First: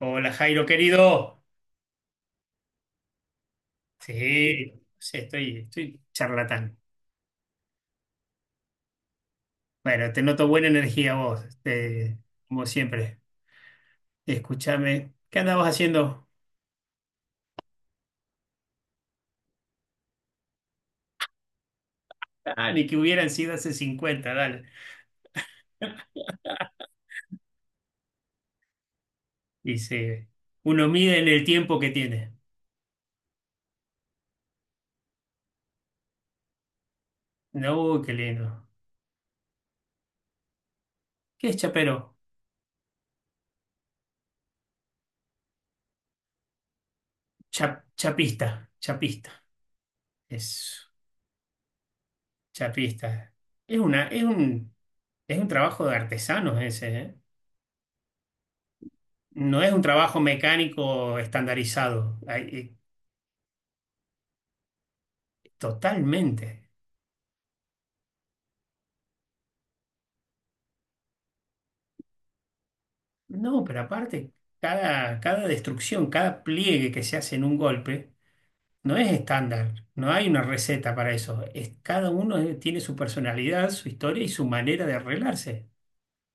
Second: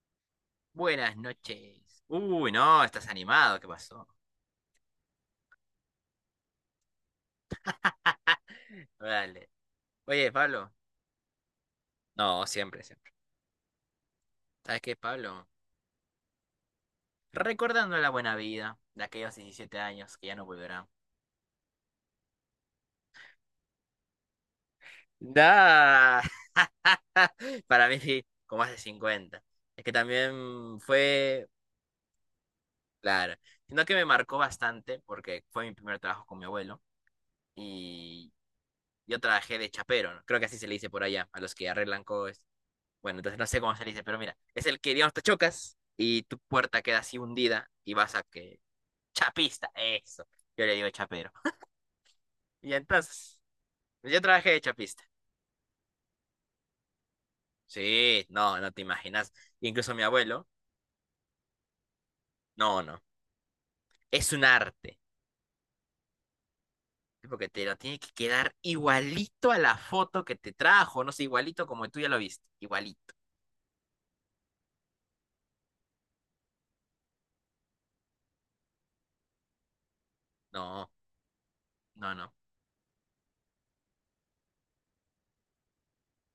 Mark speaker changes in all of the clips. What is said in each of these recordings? Speaker 1: Hola Jairo,
Speaker 2: Buenas
Speaker 1: querido.
Speaker 2: noches. Uy, no, estás animado, ¿qué pasó?
Speaker 1: Sí, sí, estoy charlatán.
Speaker 2: Dale.
Speaker 1: Bueno, te
Speaker 2: Oye,
Speaker 1: noto buena
Speaker 2: Pablo.
Speaker 1: energía vos,
Speaker 2: No,
Speaker 1: como
Speaker 2: siempre, siempre.
Speaker 1: siempre.
Speaker 2: ¿Sabes qué,
Speaker 1: Escúchame, ¿qué
Speaker 2: Pablo?
Speaker 1: andabas haciendo?
Speaker 2: Recordando la buena vida de aquellos 17 años que ya no volverán.
Speaker 1: Ah, ni que hubieran sido hace 50, dale.
Speaker 2: Da. Para mí, sí, como hace 50. Es que
Speaker 1: Dice,
Speaker 2: también
Speaker 1: uno mide en el
Speaker 2: fue,
Speaker 1: tiempo que tiene.
Speaker 2: claro, sino que me marcó bastante porque fue mi primer trabajo con mi abuelo
Speaker 1: No, qué
Speaker 2: y
Speaker 1: lindo.
Speaker 2: yo trabajé de chapero, ¿no? Creo que así se le dice por allá, a
Speaker 1: ¿Qué
Speaker 2: los
Speaker 1: es
Speaker 2: que arreglan
Speaker 1: chapero?
Speaker 2: cosas. Bueno, entonces no sé cómo se dice, pero mira, es el que, digamos, te chocas y tu puerta queda así hundida y vas a que...
Speaker 1: Chapista, chapista.
Speaker 2: Chapista, eso. Yo le
Speaker 1: Es
Speaker 2: digo chapero. Y
Speaker 1: chapista.
Speaker 2: entonces,
Speaker 1: Es una,
Speaker 2: pues yo
Speaker 1: es
Speaker 2: trabajé de
Speaker 1: un,
Speaker 2: chapista.
Speaker 1: es un trabajo de artesanos ese, ¿eh?
Speaker 2: Sí, no, no te imaginas.
Speaker 1: No es un
Speaker 2: Incluso mi
Speaker 1: trabajo
Speaker 2: abuelo,
Speaker 1: mecánico estandarizado.
Speaker 2: no, no. Es un arte.
Speaker 1: Totalmente.
Speaker 2: Porque te lo tiene que quedar igualito a la foto que te trajo. No sé, igualito como tú ya lo viste. Igualito.
Speaker 1: No, pero aparte, cada destrucción, cada pliegue que se hace en un golpe, no es estándar, no hay una
Speaker 2: No,
Speaker 1: receta para eso. Es, cada
Speaker 2: no, no.
Speaker 1: uno tiene su personalidad, su historia y su manera de arreglarse,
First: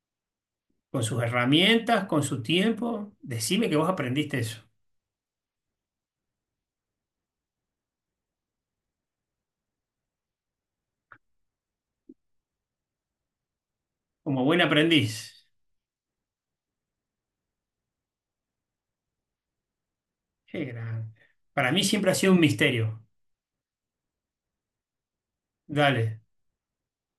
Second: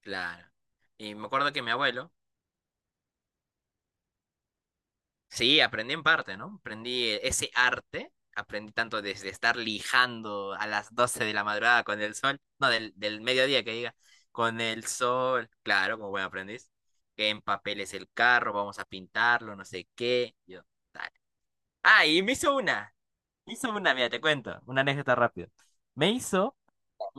Speaker 2: Claro.
Speaker 1: con
Speaker 2: Y
Speaker 1: sus
Speaker 2: me acuerdo que mi
Speaker 1: herramientas,
Speaker 2: abuelo.
Speaker 1: con su tiempo. Decime que vos aprendiste eso,
Speaker 2: Sí, aprendí en parte, ¿no? Aprendí ese arte, aprendí tanto desde estar lijando a las 12 de la madrugada con el sol, no, del mediodía que diga,
Speaker 1: como buen
Speaker 2: con el
Speaker 1: aprendiz.
Speaker 2: sol, claro, como buen aprendiz, que en papel es el carro, vamos a pintarlo, no sé qué, yo,
Speaker 1: Qué grande.
Speaker 2: dale.
Speaker 1: Para mí
Speaker 2: Ah,
Speaker 1: siempre ha
Speaker 2: y
Speaker 1: sido un misterio.
Speaker 2: me hizo una, mira, te cuento, una anécdota rápido. Me
Speaker 1: Dale,
Speaker 2: hizo,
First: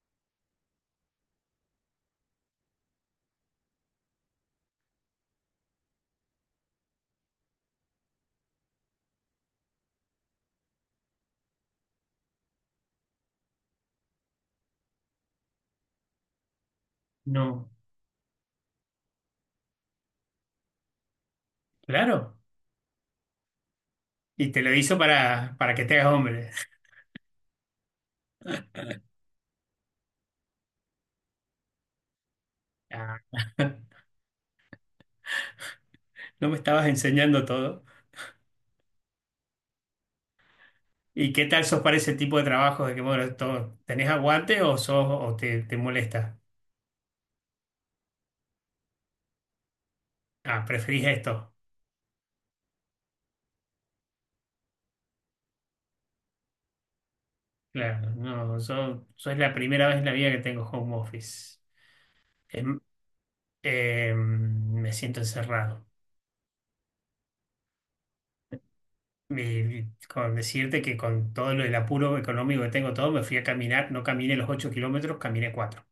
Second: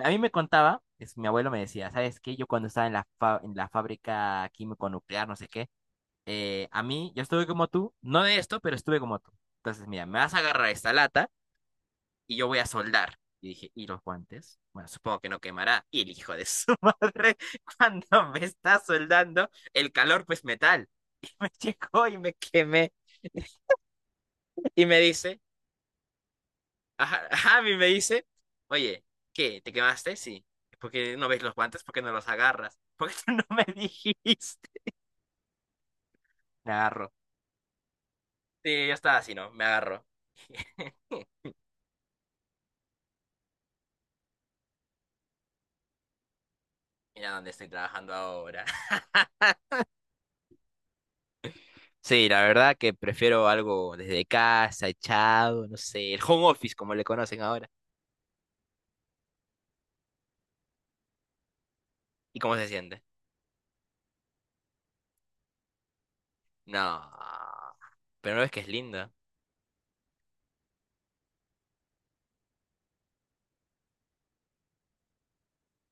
Speaker 2: a mí me contaba, es, mi abuelo me decía, ¿sabes qué? Yo cuando estaba en la, fa- en la fábrica químico nuclear, no sé qué, a mí, yo estuve como tú, no de esto, pero estuve como tú. Entonces, mira, me vas a agarrar esta lata y yo voy a soldar. Y dije, ¿y los guantes? Bueno, supongo que no quemará. Y el hijo de su madre,
Speaker 1: no,
Speaker 2: cuando me está soldando, el calor pues metal. Y me llegó y me
Speaker 1: claro.
Speaker 2: quemé.
Speaker 1: Y te lo
Speaker 2: Y
Speaker 1: hizo
Speaker 2: me dice,
Speaker 1: para que te hagas hombre.
Speaker 2: ajá, ajá, y me dice, oye, ¿qué? ¿Te quemaste? Sí. ¿Por qué no ves los guantes? ¿Por qué no los agarras? ¿Por qué
Speaker 1: Ah,
Speaker 2: tú no me dijiste?
Speaker 1: no me
Speaker 2: Me
Speaker 1: estabas
Speaker 2: agarro.
Speaker 1: enseñando todo.
Speaker 2: Sí, yo estaba así, ¿no? Me agarro.
Speaker 1: ¿Y qué tal sos para ese tipo de trabajos? De que, bueno, ¿tenés aguante o sos, o te molesta?
Speaker 2: Mira dónde estoy trabajando ahora.
Speaker 1: Ah, preferís esto.
Speaker 2: Sí, la verdad que prefiero algo desde casa, echado, no sé, el home office como le conocen ahora.
Speaker 1: Claro, no, yo es la primera vez en la vida que tengo home office.
Speaker 2: ¿Y cómo se
Speaker 1: Em,
Speaker 2: siente?
Speaker 1: me siento encerrado.
Speaker 2: No, pero no ves que es linda.
Speaker 1: Y con decirte que con todo lo, el apuro económico que tengo todo, me fui a caminar, no caminé los 8 kilómetros, caminé 4.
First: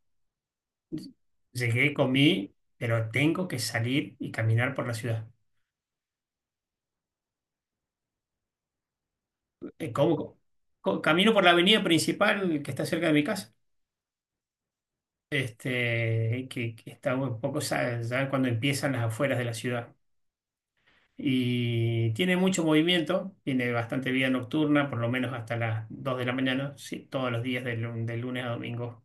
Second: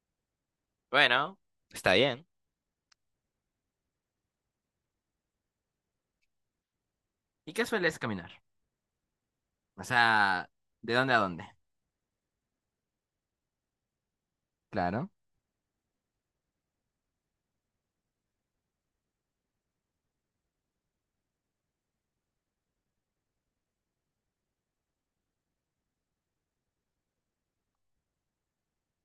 Speaker 2: Bueno,
Speaker 1: Llegué,
Speaker 2: está bien.
Speaker 1: comí, pero tengo que salir y caminar por la ciudad.
Speaker 2: ¿Y qué sueles caminar? O
Speaker 1: ¿Cómo?
Speaker 2: sea, ¿de dónde a
Speaker 1: Camino por
Speaker 2: dónde?
Speaker 1: la avenida principal que está cerca de mi casa.
Speaker 2: Claro,
Speaker 1: Que está un poco ya, cuando empiezan las afueras de la ciudad. Y tiene mucho movimiento, tiene bastante vida nocturna, por lo menos hasta las 2 de la mañana, sí, todos los días de, de lunes a domingo.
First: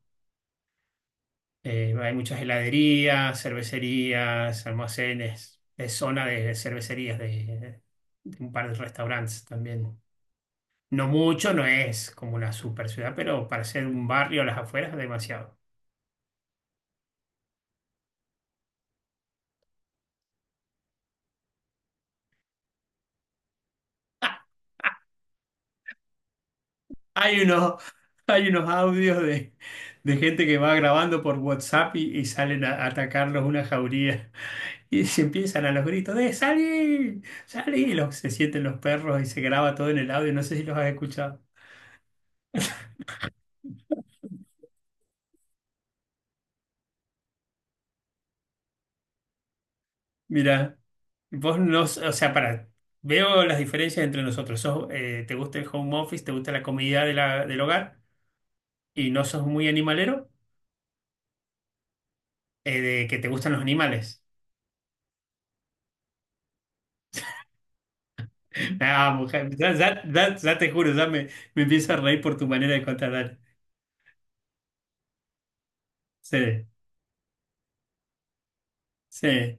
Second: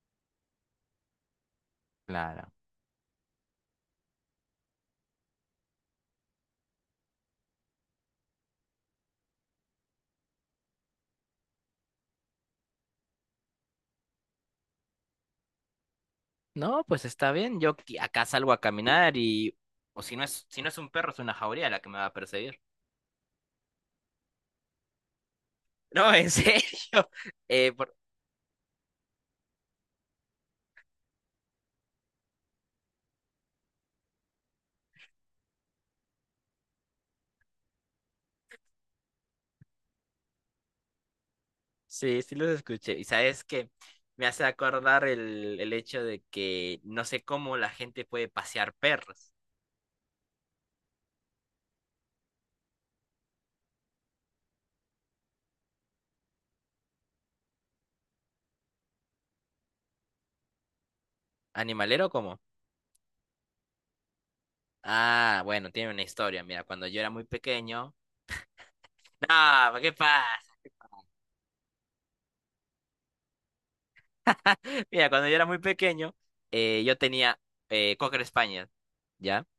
Speaker 1: Hay muchas
Speaker 2: claro.
Speaker 1: heladerías, cervecerías, almacenes, es zona de cervecerías, de un par de restaurantes también. No mucho, no es como una super ciudad, pero para ser un barrio a las afueras, demasiado.
Speaker 2: No, pues está bien. Yo qui- acá salgo a caminar y... O si no es, si no es un perro, es una jauría la que me va a perseguir. No, en serio.
Speaker 1: Hay unos,
Speaker 2: Por-.
Speaker 1: hay unos audios de gente que va grabando por WhatsApp y salen a atacarlos una jauría. Y se empiezan a los gritos de ¡Salí! ¡Salí! Y los, se sienten los perros y se graba todo en el audio. No sé si los has escuchado.
Speaker 2: Sí, sí los escuché. Y sabes que me hace acordar el hecho de que no sé cómo la gente puede pasear perros.
Speaker 1: Mira, vos no, o sea, para, veo las diferencias entre nosotros. Sos, ¿te gusta el home office? ¿Te gusta la comodidad de del hogar? Y no sos muy animalero,
Speaker 2: ¿Animalero cómo?
Speaker 1: de que te gustan los animales.
Speaker 2: Ah, bueno, tiene una historia. Mira, cuando yo era muy pequeño.
Speaker 1: Ah, mujer, ya,
Speaker 2: No, ¿qué pasa?
Speaker 1: ya te juro, me empiezo a reír por tu manera de contar.
Speaker 2: Mira, cuando yo era muy pequeño,
Speaker 1: Sí,
Speaker 2: yo tenía Cocker Spaniel, ¿ya?
Speaker 1: sí,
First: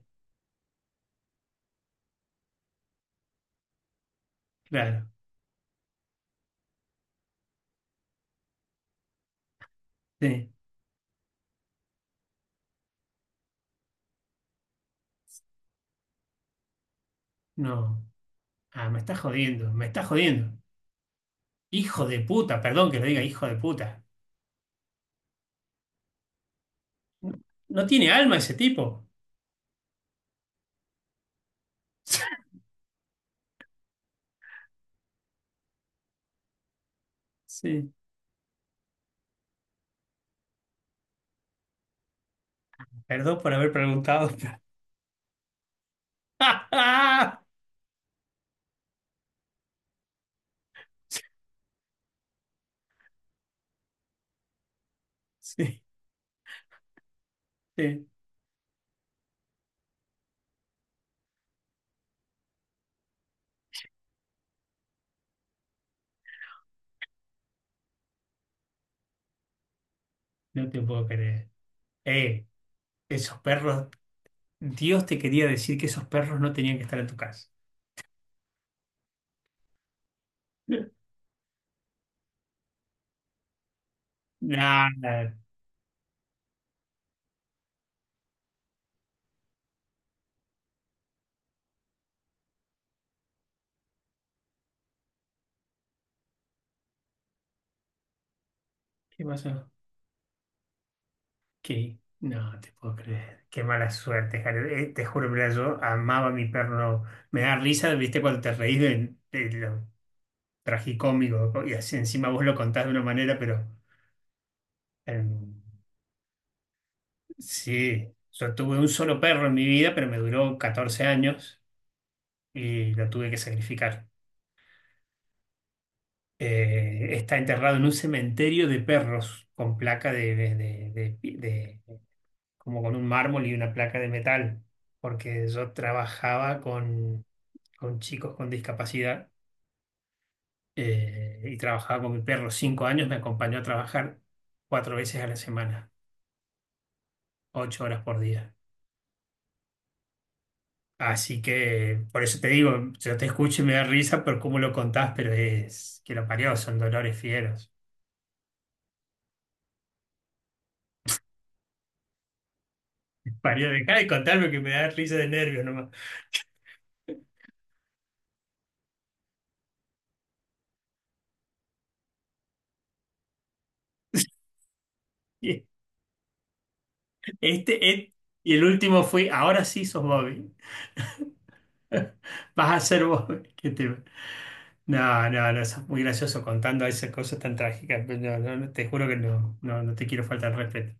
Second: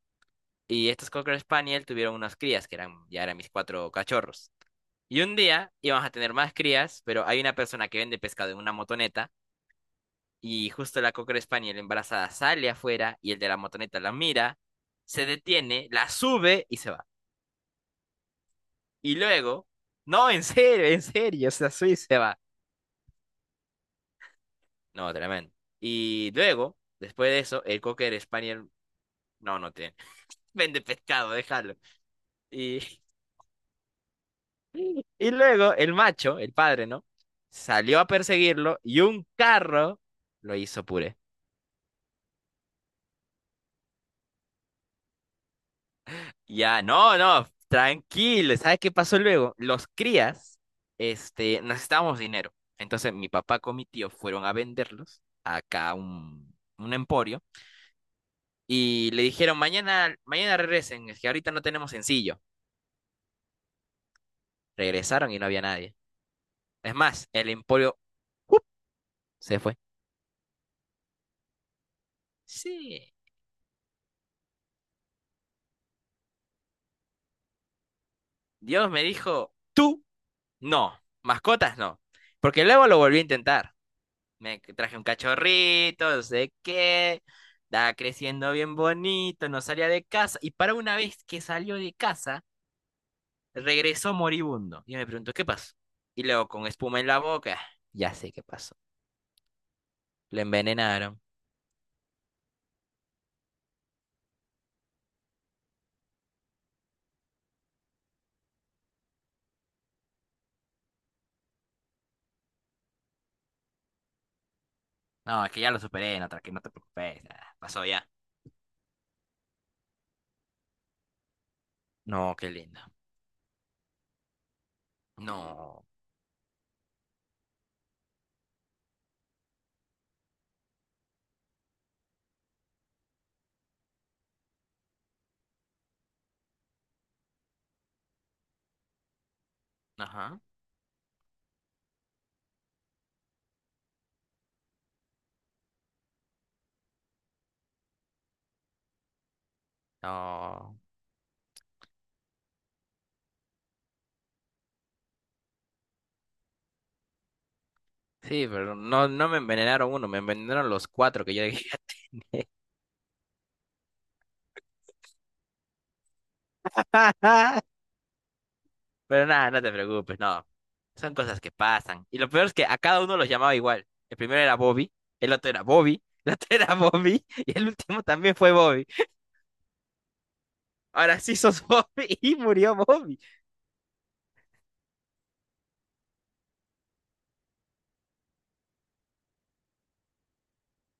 Speaker 2: Y estos Cocker Spaniel tuvieron unas crías que eran, ya eran mis cuatro cachorros.
Speaker 1: claro,
Speaker 2: Y un día íbamos a tener más crías, pero hay una persona que vende pescado en una motoneta.
Speaker 1: sí,
Speaker 2: Y justo la Cocker Spaniel embarazada sale afuera y el de la motoneta la mira, se detiene, la sube y se va.
Speaker 1: no. Ah, me
Speaker 2: Y
Speaker 1: está
Speaker 2: luego,
Speaker 1: jodiendo, me está
Speaker 2: no,
Speaker 1: jodiendo.
Speaker 2: en serio, se la sube y
Speaker 1: Hijo
Speaker 2: se
Speaker 1: de
Speaker 2: va.
Speaker 1: puta, perdón que le diga hijo de puta.
Speaker 2: No, tremendo. Y luego, después
Speaker 1: No,
Speaker 2: de eso, el
Speaker 1: no tiene
Speaker 2: Cocker
Speaker 1: alma ese
Speaker 2: Spaniel,
Speaker 1: tipo.
Speaker 2: no, no tiene, vende pescado, déjalo. Y, y luego el macho, el padre, ¿no?
Speaker 1: Sí,
Speaker 2: Salió a perseguirlo y un carro lo hizo puré.
Speaker 1: perdón por haber preguntado.
Speaker 2: Ya, no, no, tranquilo. ¿Sabes qué pasó luego? Los crías, este, necesitábamos dinero. Entonces mi papá con mi tío fueron a venderlos
Speaker 1: Sí,
Speaker 2: acá a un emporio
Speaker 1: sí,
Speaker 2: y le dijeron, mañana, mañana regresen, es que ahorita no tenemos sencillo. Regresaron y no había nadie. Es más, el emporio ¡up! Se fue.
Speaker 1: no te puedo creer. Eh,
Speaker 2: Sí,
Speaker 1: esos perros, Dios te quería decir que esos perros no tenían que estar en tu casa.
Speaker 2: Dios me dijo, tú no, mascotas no. Porque luego lo volví a intentar. Me traje un
Speaker 1: Nada,
Speaker 2: cachorrito, no sé qué. Estaba creciendo bien bonito, no salía de casa. Y para una vez que salió de casa, regresó moribundo. Y me pregunto, ¿qué pasó? Y luego con espuma en la boca, ya sé qué pasó.
Speaker 1: ¿qué pasó?
Speaker 2: Lo envenenaron.
Speaker 1: Que no te puedo creer. Qué mala suerte, Jared. Te juro, mira, yo amaba a mi perro. Me da risa, viste, cuando te reís de lo tragicómico, ¿no? Y así encima vos lo contás de una manera, pero eh,
Speaker 2: No, es que ya lo superé, no, tranqui- no te preocupes. Ah, pasó ya.
Speaker 1: sí, yo tuve un solo perro en mi vida, pero me duró 14 años
Speaker 2: No, qué lindo.
Speaker 1: y lo tuve que sacrificar.
Speaker 2: No.
Speaker 1: Está enterrado en un cementerio de perros con placa de, de, como con un mármol y una placa de metal, porque yo trabajaba con chicos con discapacidad,
Speaker 2: Ajá.
Speaker 1: y trabajaba con mi perro. 5 años me acompañó a trabajar 4 veces a la semana, 8 horas por día.
Speaker 2: No.
Speaker 1: Así que por eso te digo, yo te escucho y me da risa por cómo lo contás, pero es que lo parió, son dolores fieros.
Speaker 2: Sí, pero no, no me envenenaron uno, me envenenaron los cuatro que yo dejé.
Speaker 1: Parió, dejá de contarme que me da risa de nervios nomás.
Speaker 2: Pero nada, no te preocupes, no. Son cosas que pasan. Y lo peor es que a cada uno los llamaba igual. El primero era Bobby, el otro era
Speaker 1: Y
Speaker 2: Bobby, el otro era Bobby y el
Speaker 1: Este,
Speaker 2: último
Speaker 1: et-
Speaker 2: también fue
Speaker 1: y el
Speaker 2: Bobby.
Speaker 1: último fue, ahora sí sos Bobby.
Speaker 2: Ahora sí sos Bobby y
Speaker 1: Vas
Speaker 2: murió
Speaker 1: a ser
Speaker 2: Bobby.
Speaker 1: Bobby. ¿Qué te No, no, no, sos muy gracioso contando esas cosas tan trágicas. Pero no, no, no, te juro que no, no, no te quiero faltar el respeto.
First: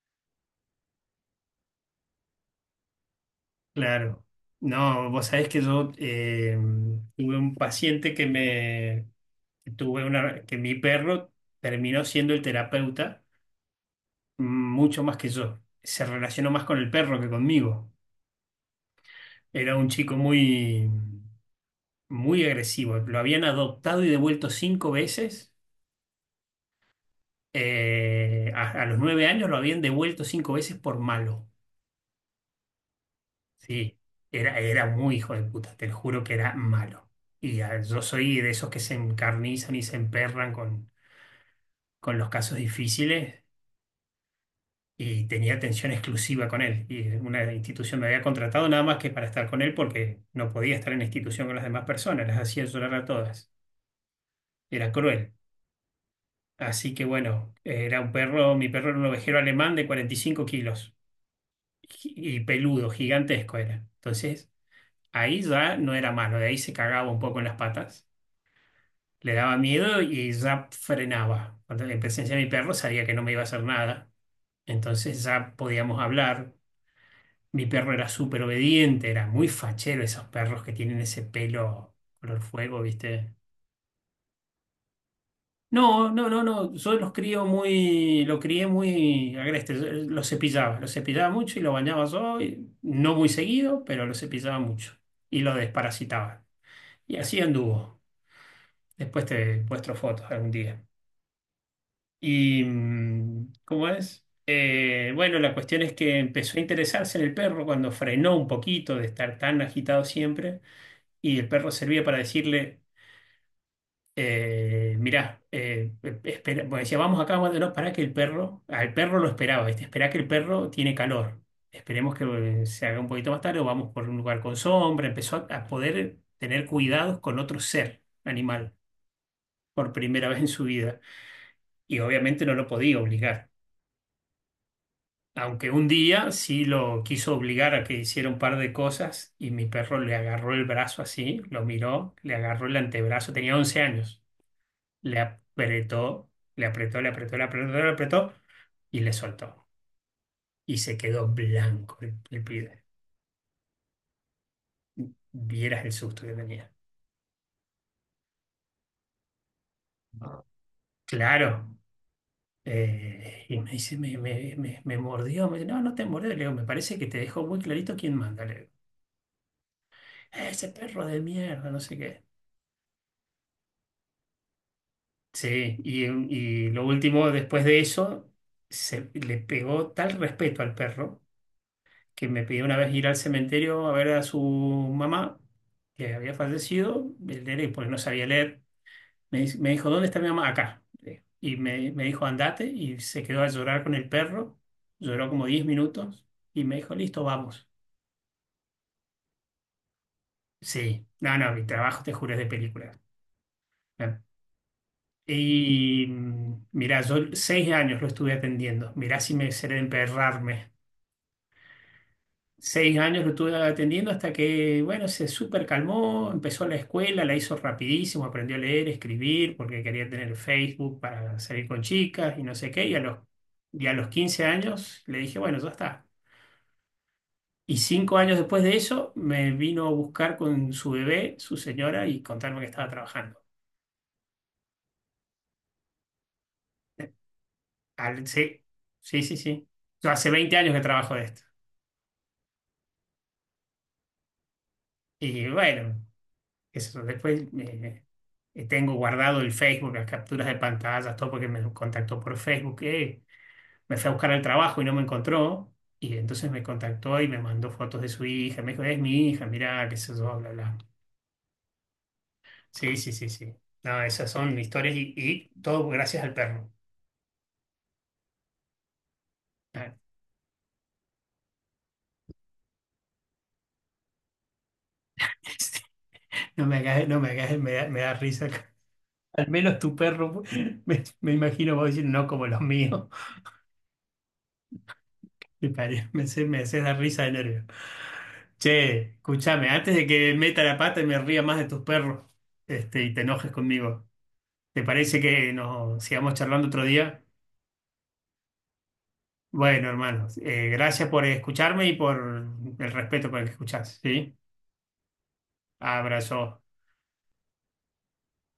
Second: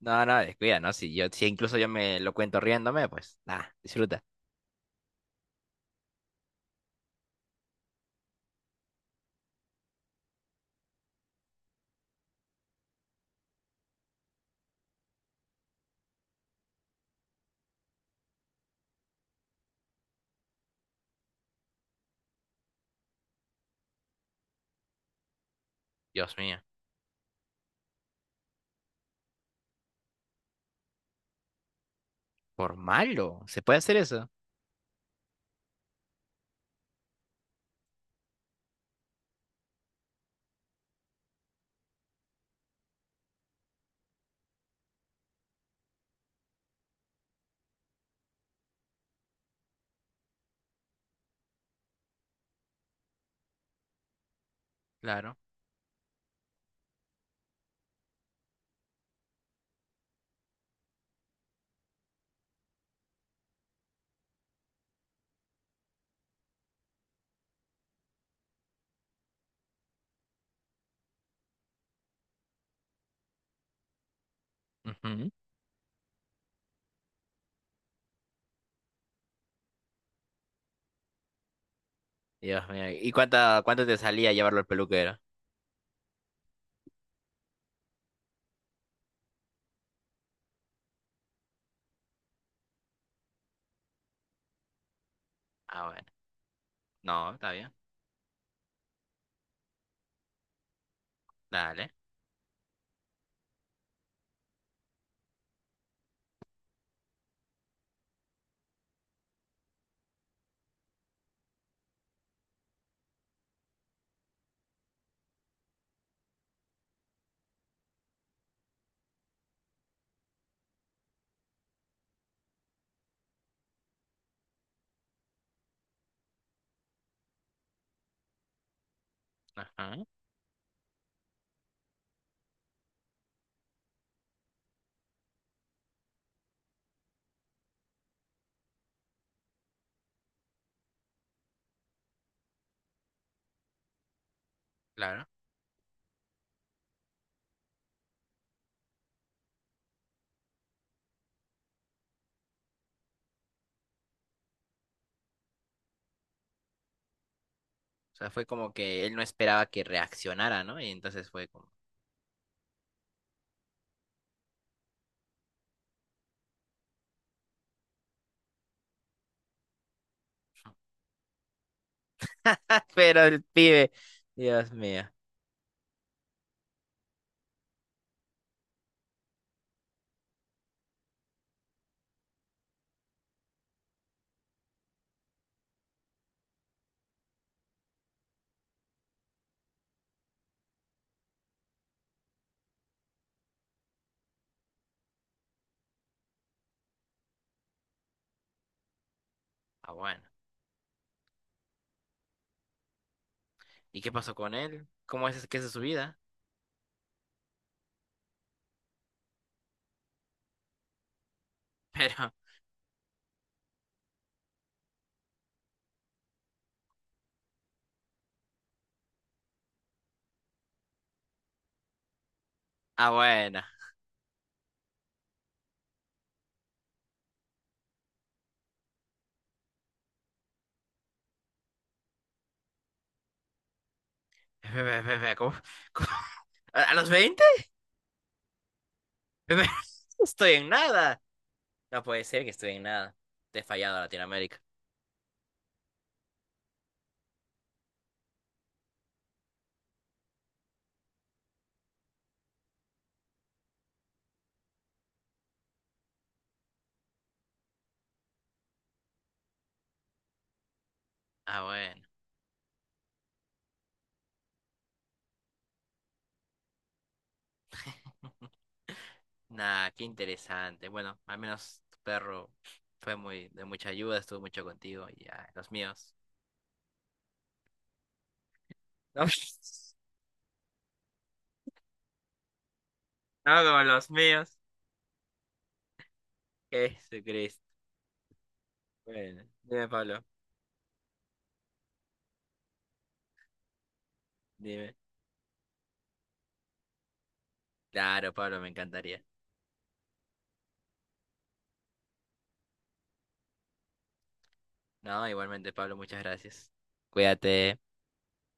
Speaker 2: No, no, descuida, ¿no? Si yo, si incluso yo me lo cuento riéndome, pues nada, disfruta.
Speaker 1: Claro. No, vos sabés que yo tuve un paciente que me que tuve una que mi perro terminó siendo el terapeuta, mm, mucho más que yo. Se relacionó más con el perro que conmigo. Era un chico muy muy agresivo. Lo habían adoptado y devuelto 5 veces.
Speaker 2: Dios mío,
Speaker 1: A los 9 años lo habían devuelto 5 veces por malo.
Speaker 2: por malo, ¿se puede hacer
Speaker 1: Sí,
Speaker 2: eso?
Speaker 1: era muy hijo de puta, te lo juro que era malo. Y yo soy de esos que se encarnizan y se emperran con los casos difíciles y tenía atención exclusiva con él. Y una institución me había contratado nada más que para estar con él porque no podía estar en la institución con las demás personas, las hacía llorar a todas. Era cruel.
Speaker 2: Claro.
Speaker 1: Así que bueno, era un perro, mi perro era un ovejero alemán de 45 kilos y peludo, gigantesco era. Entonces, ahí ya no era malo, de ahí se cagaba un poco en las patas. Le daba miedo y ya frenaba. Cuando en presencia de mi perro sabía que no me iba a hacer nada. Entonces
Speaker 2: Ujú.
Speaker 1: ya podíamos hablar. Mi perro era súper obediente, era muy fachero, esos perros que tienen ese pelo color
Speaker 2: Dios
Speaker 1: fuego,
Speaker 2: mío, ¿y
Speaker 1: ¿viste?
Speaker 2: cuánta, cuánto te salía llevarlo al peluquero?
Speaker 1: No, no, no, no. Yo los crío muy, lo crié muy agreste. Yo los cepillaba, mucho y lo bañaba yo, no muy seguido, pero lo cepillaba mucho y lo
Speaker 2: Ah, bueno.
Speaker 1: desparasitaba. Y
Speaker 2: No,
Speaker 1: así
Speaker 2: está bien.
Speaker 1: anduvo. Después te muestro fotos algún día.
Speaker 2: Dale.
Speaker 1: Y, ¿cómo es? Bueno, la cuestión es que empezó a interesarse en el perro cuando frenó un poquito de estar tan agitado siempre, y el perro servía para decirle, mirá, espera, bueno, decía, vamos acá, vamos, no, para que el perro, al perro lo esperaba, esperá que el perro tiene calor, esperemos que se haga un poquito más tarde o vamos por un lugar con sombra, empezó a poder tener cuidados con otro ser animal por
Speaker 2: Ajá,
Speaker 1: primera vez en su vida, y obviamente no lo podía obligar. Aunque un día sí lo quiso obligar a que hiciera un par de cosas y mi perro le agarró el brazo así, lo miró, le agarró el antebrazo, tenía 11 años, le
Speaker 2: claro.
Speaker 1: apretó, le apretó, le apretó, le apretó, le apretó y le soltó. Y se quedó blanco el pibe. Vieras el susto que tenía.
Speaker 2: O sea, fue como que él no esperaba que reaccionara, ¿no? Y entonces fue como,
Speaker 1: Claro. Y me dice, me mordió. Me dice, no, no te mordió. Le digo, me parece que te dejó muy clarito quién manda. Le digo, ese perro de mierda, no sé qué.
Speaker 2: "Ah, pero el pibe, Dios mío.
Speaker 1: Sí, y lo último, después de eso, se le pegó tal respeto al perro que me pidió una vez ir al cementerio a ver a su mamá, que había fallecido, el nene, porque no sabía leer. Me dijo, ¿dónde está mi mamá? Acá. Y me dijo, andate, y se quedó a llorar con el perro. Lloró como 10 minutos y me dijo, listo, vamos.
Speaker 2: Ah, bueno.
Speaker 1: Sí, no, no, mi trabajo, te juro, es de película.
Speaker 2: ¿Y qué pasó con él? ¿Cómo es que es su
Speaker 1: Y
Speaker 2: vida?
Speaker 1: mira, yo 6 años lo estuve atendiendo. Mirá si me seré de emperrarme.
Speaker 2: Pero,
Speaker 1: 6 años lo estuve atendiendo hasta que, bueno, se súper calmó, empezó la escuela, la hizo rapidísimo, aprendió a leer, escribir, porque quería tener Facebook para salir con chicas y no sé qué.
Speaker 2: ah, bueno.
Speaker 1: Y a los 15 años le dije, bueno, ya está. Y 5 años después de eso me vino a buscar con su bebé, su señora, y contarme que estaba trabajando.
Speaker 2: Ve, ve, ve, ve, ¿cómo- cómo- ¿a a los 20?
Speaker 1: Sí, sí, sí, sí. Yo hace
Speaker 2: Estoy
Speaker 1: 20
Speaker 2: en
Speaker 1: años que trabajo
Speaker 2: nada.
Speaker 1: de esto.
Speaker 2: No puede ser que estoy en nada. Te he fallado a Latinoamérica.
Speaker 1: Y bueno, eso, después tengo guardado el Facebook, las capturas de pantallas, todo porque me contactó por Facebook, me fue a buscar al trabajo y no me encontró. Y entonces me contactó y me mandó fotos de su hija. Me dijo, es mi hija, mirá, qué sé yo, bla, bla.
Speaker 2: Ah, bueno.
Speaker 1: Sí, sí, sí, sí. No, esas son historias y todo gracias al perro.
Speaker 2: Nada,
Speaker 1: Ah,
Speaker 2: qué interesante. Bueno, al menos tu perro fue muy de mucha ayuda, estuvo mucho contigo. Y ya, los míos.
Speaker 1: no me hagas, no me hagas, me da risa. Al menos tu perro, me imagino vos diciendo, no como los míos.
Speaker 2: No, no como los míos.
Speaker 1: Me hace dar risa de nervio.
Speaker 2: Jesucristo.
Speaker 1: Che,
Speaker 2: Bueno,
Speaker 1: escúchame,
Speaker 2: dime,
Speaker 1: antes de
Speaker 2: Pablo.
Speaker 1: que meta la pata y me ría más de tus perros, y te enojes conmigo, ¿te
Speaker 2: Dime.
Speaker 1: parece que nos sigamos charlando otro día?
Speaker 2: Claro, Pablo, me encantaría.
Speaker 1: Bueno, hermano, gracias por escucharme y por el respeto con el que escuchás, ¿sí?
Speaker 2: No, igualmente, Pablo, muchas
Speaker 1: Abrazo.
Speaker 2: gracias. Cuídate.